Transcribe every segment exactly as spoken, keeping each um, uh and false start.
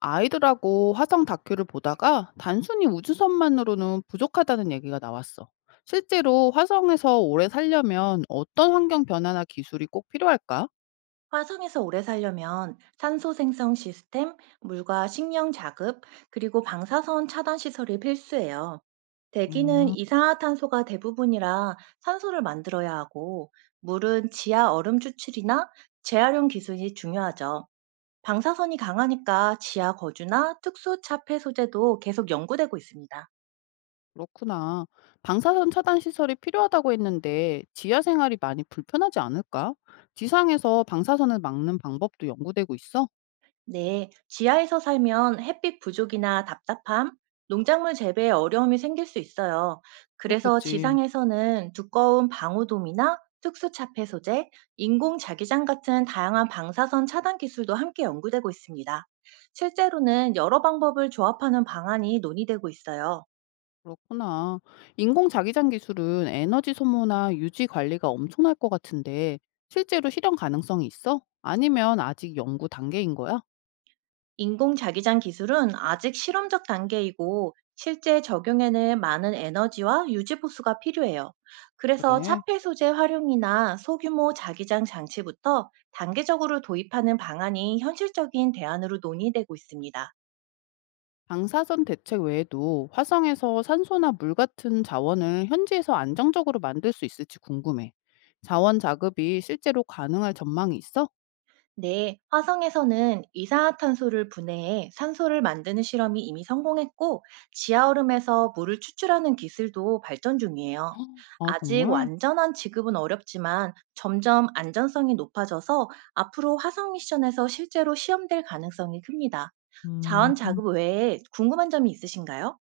아이들하고 화성 다큐를 보다가 단순히 우주선만으로는 부족하다는 얘기가 나왔어. 실제로 화성에서 오래 살려면 어떤 환경 변화나 기술이 꼭 필요할까? 화성에서 오래 살려면 산소 생성 시스템, 물과 식량 자급, 그리고 방사선 차단 시설이 필수예요. 대기는 음, 이산화탄소가 대부분이라 산소를 만들어야 하고, 물은 지하 얼음 추출이나 재활용 기술이 중요하죠. 방사선이 강하니까 지하 거주나 특수 차폐 소재도 계속 연구되고 있습니다. 그렇구나. 방사선 차단 시설이 필요하다고 했는데 지하 생활이 많이 불편하지 않을까? 지상에서 방사선을 막는 방법도 연구되고 있어? 네, 지하에서 살면 햇빛 부족이나 답답함, 농작물 재배에 어려움이 생길 수 있어요. 그래서 그렇겠지. 지상에서는 두꺼운 방호돔이나 특수 차폐 소재, 인공 자기장 같은 다양한 방사선 차단 기술도 함께 연구되고 있습니다. 실제로는 여러 방법을 조합하는 방안이 논의되고 있어요. 그렇구나. 인공자기장 기술은 에너지 소모나 유지 관리가 엄청날 것 같은데 실제로 실현 가능성이 있어? 아니면 아직 연구 단계인 거야? 인공 자기장 기술은 아직 실험적 단계이고 실제 적용에는 많은 에너지와 유지 보수가 필요해요. 그래서 그래. 차폐 소재 활용이나 소규모 자기장 장치부터 단계적으로 도입하는 방안이 현실적인 대안으로 논의되고 있습니다. 방사선 대책 외에도 화성에서 산소나 물 같은 자원을 현지에서 안정적으로 만들 수 있을지 궁금해. 자원 자급이 실제로 가능할 전망이 있어? 네, 화성에서는 이산화탄소를 분해해 산소를 만드는 실험이 이미 성공했고, 지하얼음에서 물을 추출하는 기술도 발전 중이에요. 아, 아직 정말? 완전한 지급은 어렵지만 점점 안전성이 높아져서 앞으로 화성 미션에서 실제로 시험될 가능성이 큽니다. 자원 음. 자급 외에 궁금한 점이 있으신가요?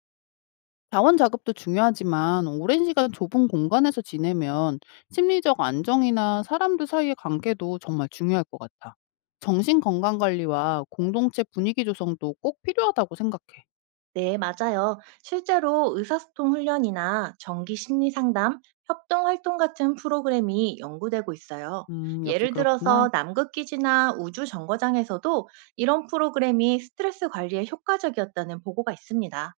자원 작업도 중요하지만 오랜 시간 좁은 공간에서 지내면 심리적 안정이나 사람들 사이의 관계도 정말 중요할 것 같아. 정신 건강 관리와 공동체 분위기 조성도 꼭 필요하다고 생각해. 네, 맞아요. 실제로 의사소통 훈련이나 정기 심리 상담, 협동 활동 같은 프로그램이 연구되고 있어요. 음, 역시 예를 그렇구나. 들어서 남극기지나 우주 정거장에서도 이런 프로그램이 스트레스 관리에 효과적이었다는 보고가 있습니다.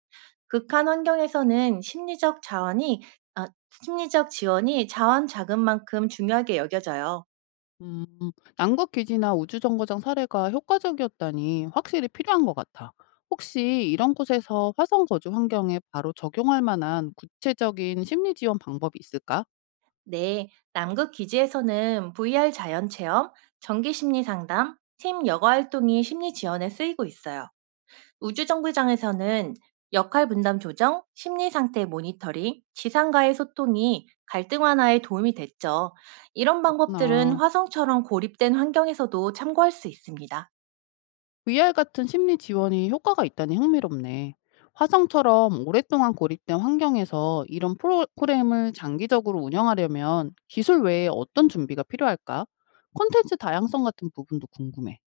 극한 환경에서는 심리적 자원이, 아, 심리적 지원이 자원 자금만큼 중요하게 여겨져요. 음, 남극 기지나 우주 정거장 사례가 효과적이었다니 확실히 필요한 것 같아. 혹시 이런 곳에서 화성 거주 환경에 바로 적용할 만한 구체적인 심리 지원 방법이 있을까? 네, 남극 기지에서는 브이아르 자연 체험, 정기 심리 상담, 팀 여가 활동이 심리 지원에 쓰이고 있어요. 우주정거장에서는 역할 분담 조정, 심리 상태 모니터링, 지상과의 소통이 갈등 완화에 도움이 됐죠. 이런 방법들은 그렇구나. 화성처럼 고립된 환경에서도 참고할 수 있습니다. 브이알 같은 심리 지원이 효과가 있다니 흥미롭네. 화성처럼 오랫동안 고립된 환경에서 이런 프로그램을 장기적으로 운영하려면 기술 외에 어떤 준비가 필요할까? 콘텐츠 다양성 같은 부분도 궁금해.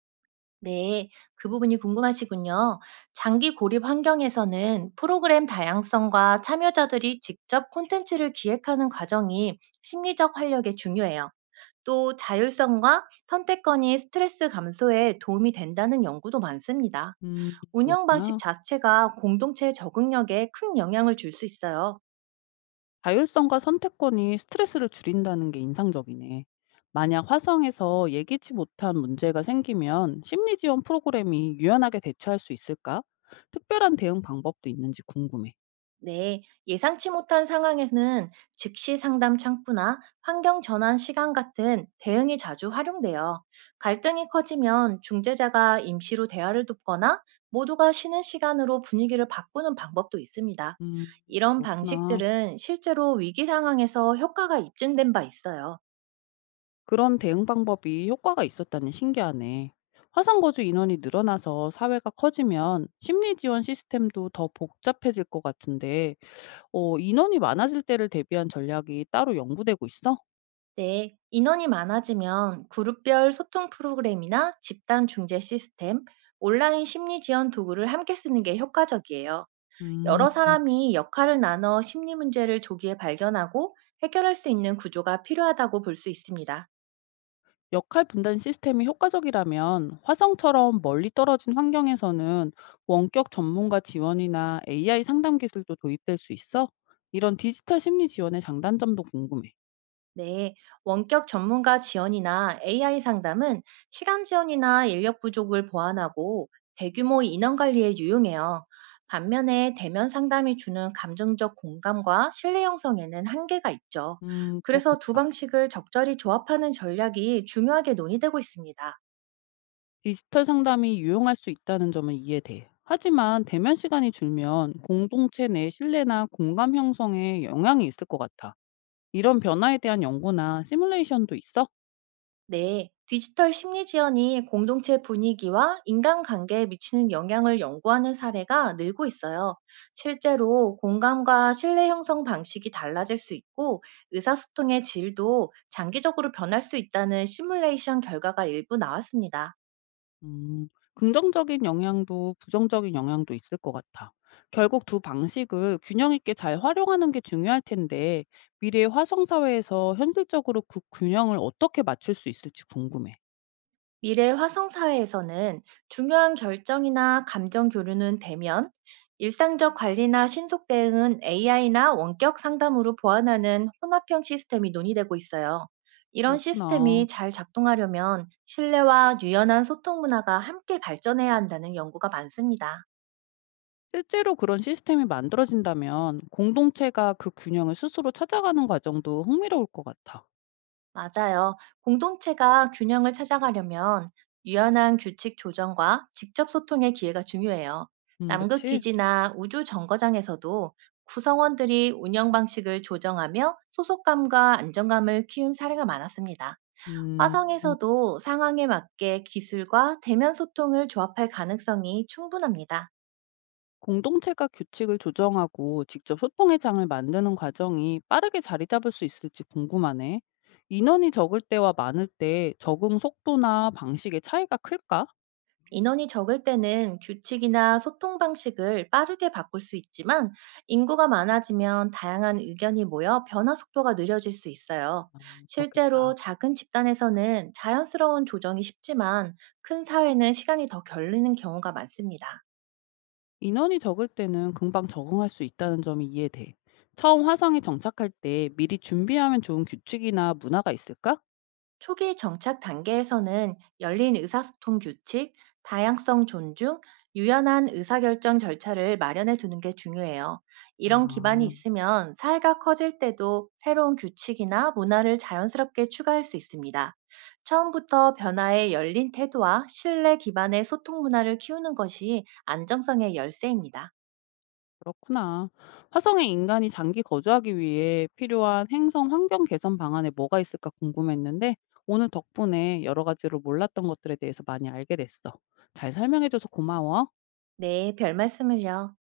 네, 그 부분이 궁금하시군요. 장기 고립 환경에서는 프로그램 다양성과 참여자들이 직접 콘텐츠를 기획하는 과정이 심리적 활력에 중요해요. 또 자율성과 선택권이 스트레스 감소에 도움이 된다는 연구도 많습니다. 음, 운영 방식 그렇구나. 자체가 공동체 적응력에 큰 영향을 줄 수 있어요. 자율성과 선택권이 스트레스를 줄인다는 게 인상적이네. 만약 화성에서 예기치 못한 문제가 생기면 심리 지원 프로그램이 유연하게 대처할 수 있을까? 특별한 대응 방법도 있는지 궁금해. 네, 예상치 못한 상황에는 즉시 상담 창구나 환경 전환 시간 같은 대응이 자주 활용돼요. 갈등이 커지면 중재자가 임시로 대화를 돕거나 모두가 쉬는 시간으로 분위기를 바꾸는 방법도 있습니다. 음, 이런 그렇구나. 방식들은 실제로 위기 상황에서 효과가 입증된 바 있어요. 그런 대응 방법이 효과가 있었다니 신기하네. 화상거주 인원이 늘어나서 사회가 커지면 심리 지원 시스템도 더 복잡해질 것 같은데, 어, 인원이 많아질 때를 대비한 전략이 따로 연구되고 있어? 네, 인원이 많아지면 그룹별 소통 프로그램이나 집단 중재 시스템, 온라인 심리 지원 도구를 함께 쓰는 게 효과적이에요. 음, 여러 사람이 역할을 나눠 심리 문제를 조기에 발견하고 해결할 수 있는 구조가 필요하다고 볼 수 있습니다. 역할 분단 시스템이 효과적이라면 화성처럼 멀리 떨어진 환경에서는 원격 전문가 지원이나 에이아이 상담 기술도 도입될 수 있어? 이런 디지털 심리 지원의 장단점도 궁금해. 네, 원격 전문가 지원이나 에이아이 상담은 시간 지원이나 인력 부족을 보완하고 대규모 인원 관리에 유용해요. 반면에 대면 상담이 주는 감정적 공감과 신뢰 형성에는 한계가 있죠. 음, 그래서 두 그렇겠다. 방식을 적절히 조합하는 전략이 중요하게 논의되고 있습니다. 디지털 상담이 유용할 수 있다는 점은 이해돼. 하지만 대면 시간이 줄면 공동체 내 신뢰나 공감 형성에 영향이 있을 것 같아. 이런 변화에 대한 연구나 시뮬레이션도 있어? 네, 디지털 심리 지원이 공동체 분위기와 인간관계에 미치는 영향을 연구하는 사례가 늘고 있어요. 실제로 공감과 신뢰 형성 방식이 달라질 수 있고 의사소통의 질도 장기적으로 변할 수 있다는 시뮬레이션 결과가 일부 나왔습니다. 음, 긍정적인 영향도 부정적인 영향도 있을 것 같아. 결국 두 방식을 균형 있게 잘 활용하는 게 중요할 텐데 미래의 화성 사회에서 현실적으로 그 균형을 어떻게 맞출 수 있을지 궁금해. 미래 화성 사회에서는 중요한 결정이나 감정 교류는 대면, 일상적 관리나 신속 대응은 에이아이나 원격 상담으로 보완하는 혼합형 시스템이 논의되고 있어요. 이런 그렇구나. 시스템이 잘 작동하려면 신뢰와 유연한 소통 문화가 함께 발전해야 한다는 연구가 많습니다. 실제로 그런 시스템이 만들어진다면 공동체가 그 균형을 스스로 찾아가는 과정도 흥미로울 것 같아. 맞아요. 공동체가 균형을 찾아가려면 유연한 규칙 조정과 직접 소통의 기회가 중요해요. 음, 남극 그치? 기지나 우주 정거장에서도 구성원들이 운영 방식을 조정하며 소속감과 안정감을 키운 사례가 많았습니다. 음, 화성에서도 상황에 맞게 기술과 대면 소통을 조합할 가능성이 충분합니다. 공동체가 규칙을 조정하고 직접 소통의 장을 만드는 과정이 빠르게 자리 잡을 수 있을지 궁금하네. 인원이 적을 때와 많을 때 적응 속도나 방식의 차이가 클까? 인원이 적을 때는 규칙이나 소통 방식을 빠르게 바꿀 수 있지만 인구가 많아지면 다양한 의견이 모여 변화 속도가 느려질 수 있어요. 음, 실제로 그렇겠다. 작은 집단에서는 자연스러운 조정이 쉽지만 큰 사회는 시간이 더 걸리는 경우가 많습니다. 인원이 적을 때는 금방 적응할 수 있다는 점이 이해돼. 처음 화성에 정착할 때 미리 준비하면 좋은 규칙이나 문화가 있을까? 초기 정착 단계에서는 열린 의사소통 규칙, 다양성 존중, 유연한 의사결정 절차를 마련해 두는 게 중요해요. 이런 기반이 아, 있으면 사회가 커질 때도 새로운 규칙이나 문화를 자연스럽게 추가할 수 있습니다. 처음부터 변화에 열린 태도와 신뢰 기반의 소통 문화를 키우는 것이 안정성의 열쇠입니다. 그렇구나. 화성에 인간이 장기 거주하기 위해 필요한 행성 환경 개선 방안에 뭐가 있을까 궁금했는데 오늘 덕분에 여러 가지로 몰랐던 것들에 대해서 많이 알게 됐어. 잘 설명해줘서 고마워. 네, 별 말씀을요.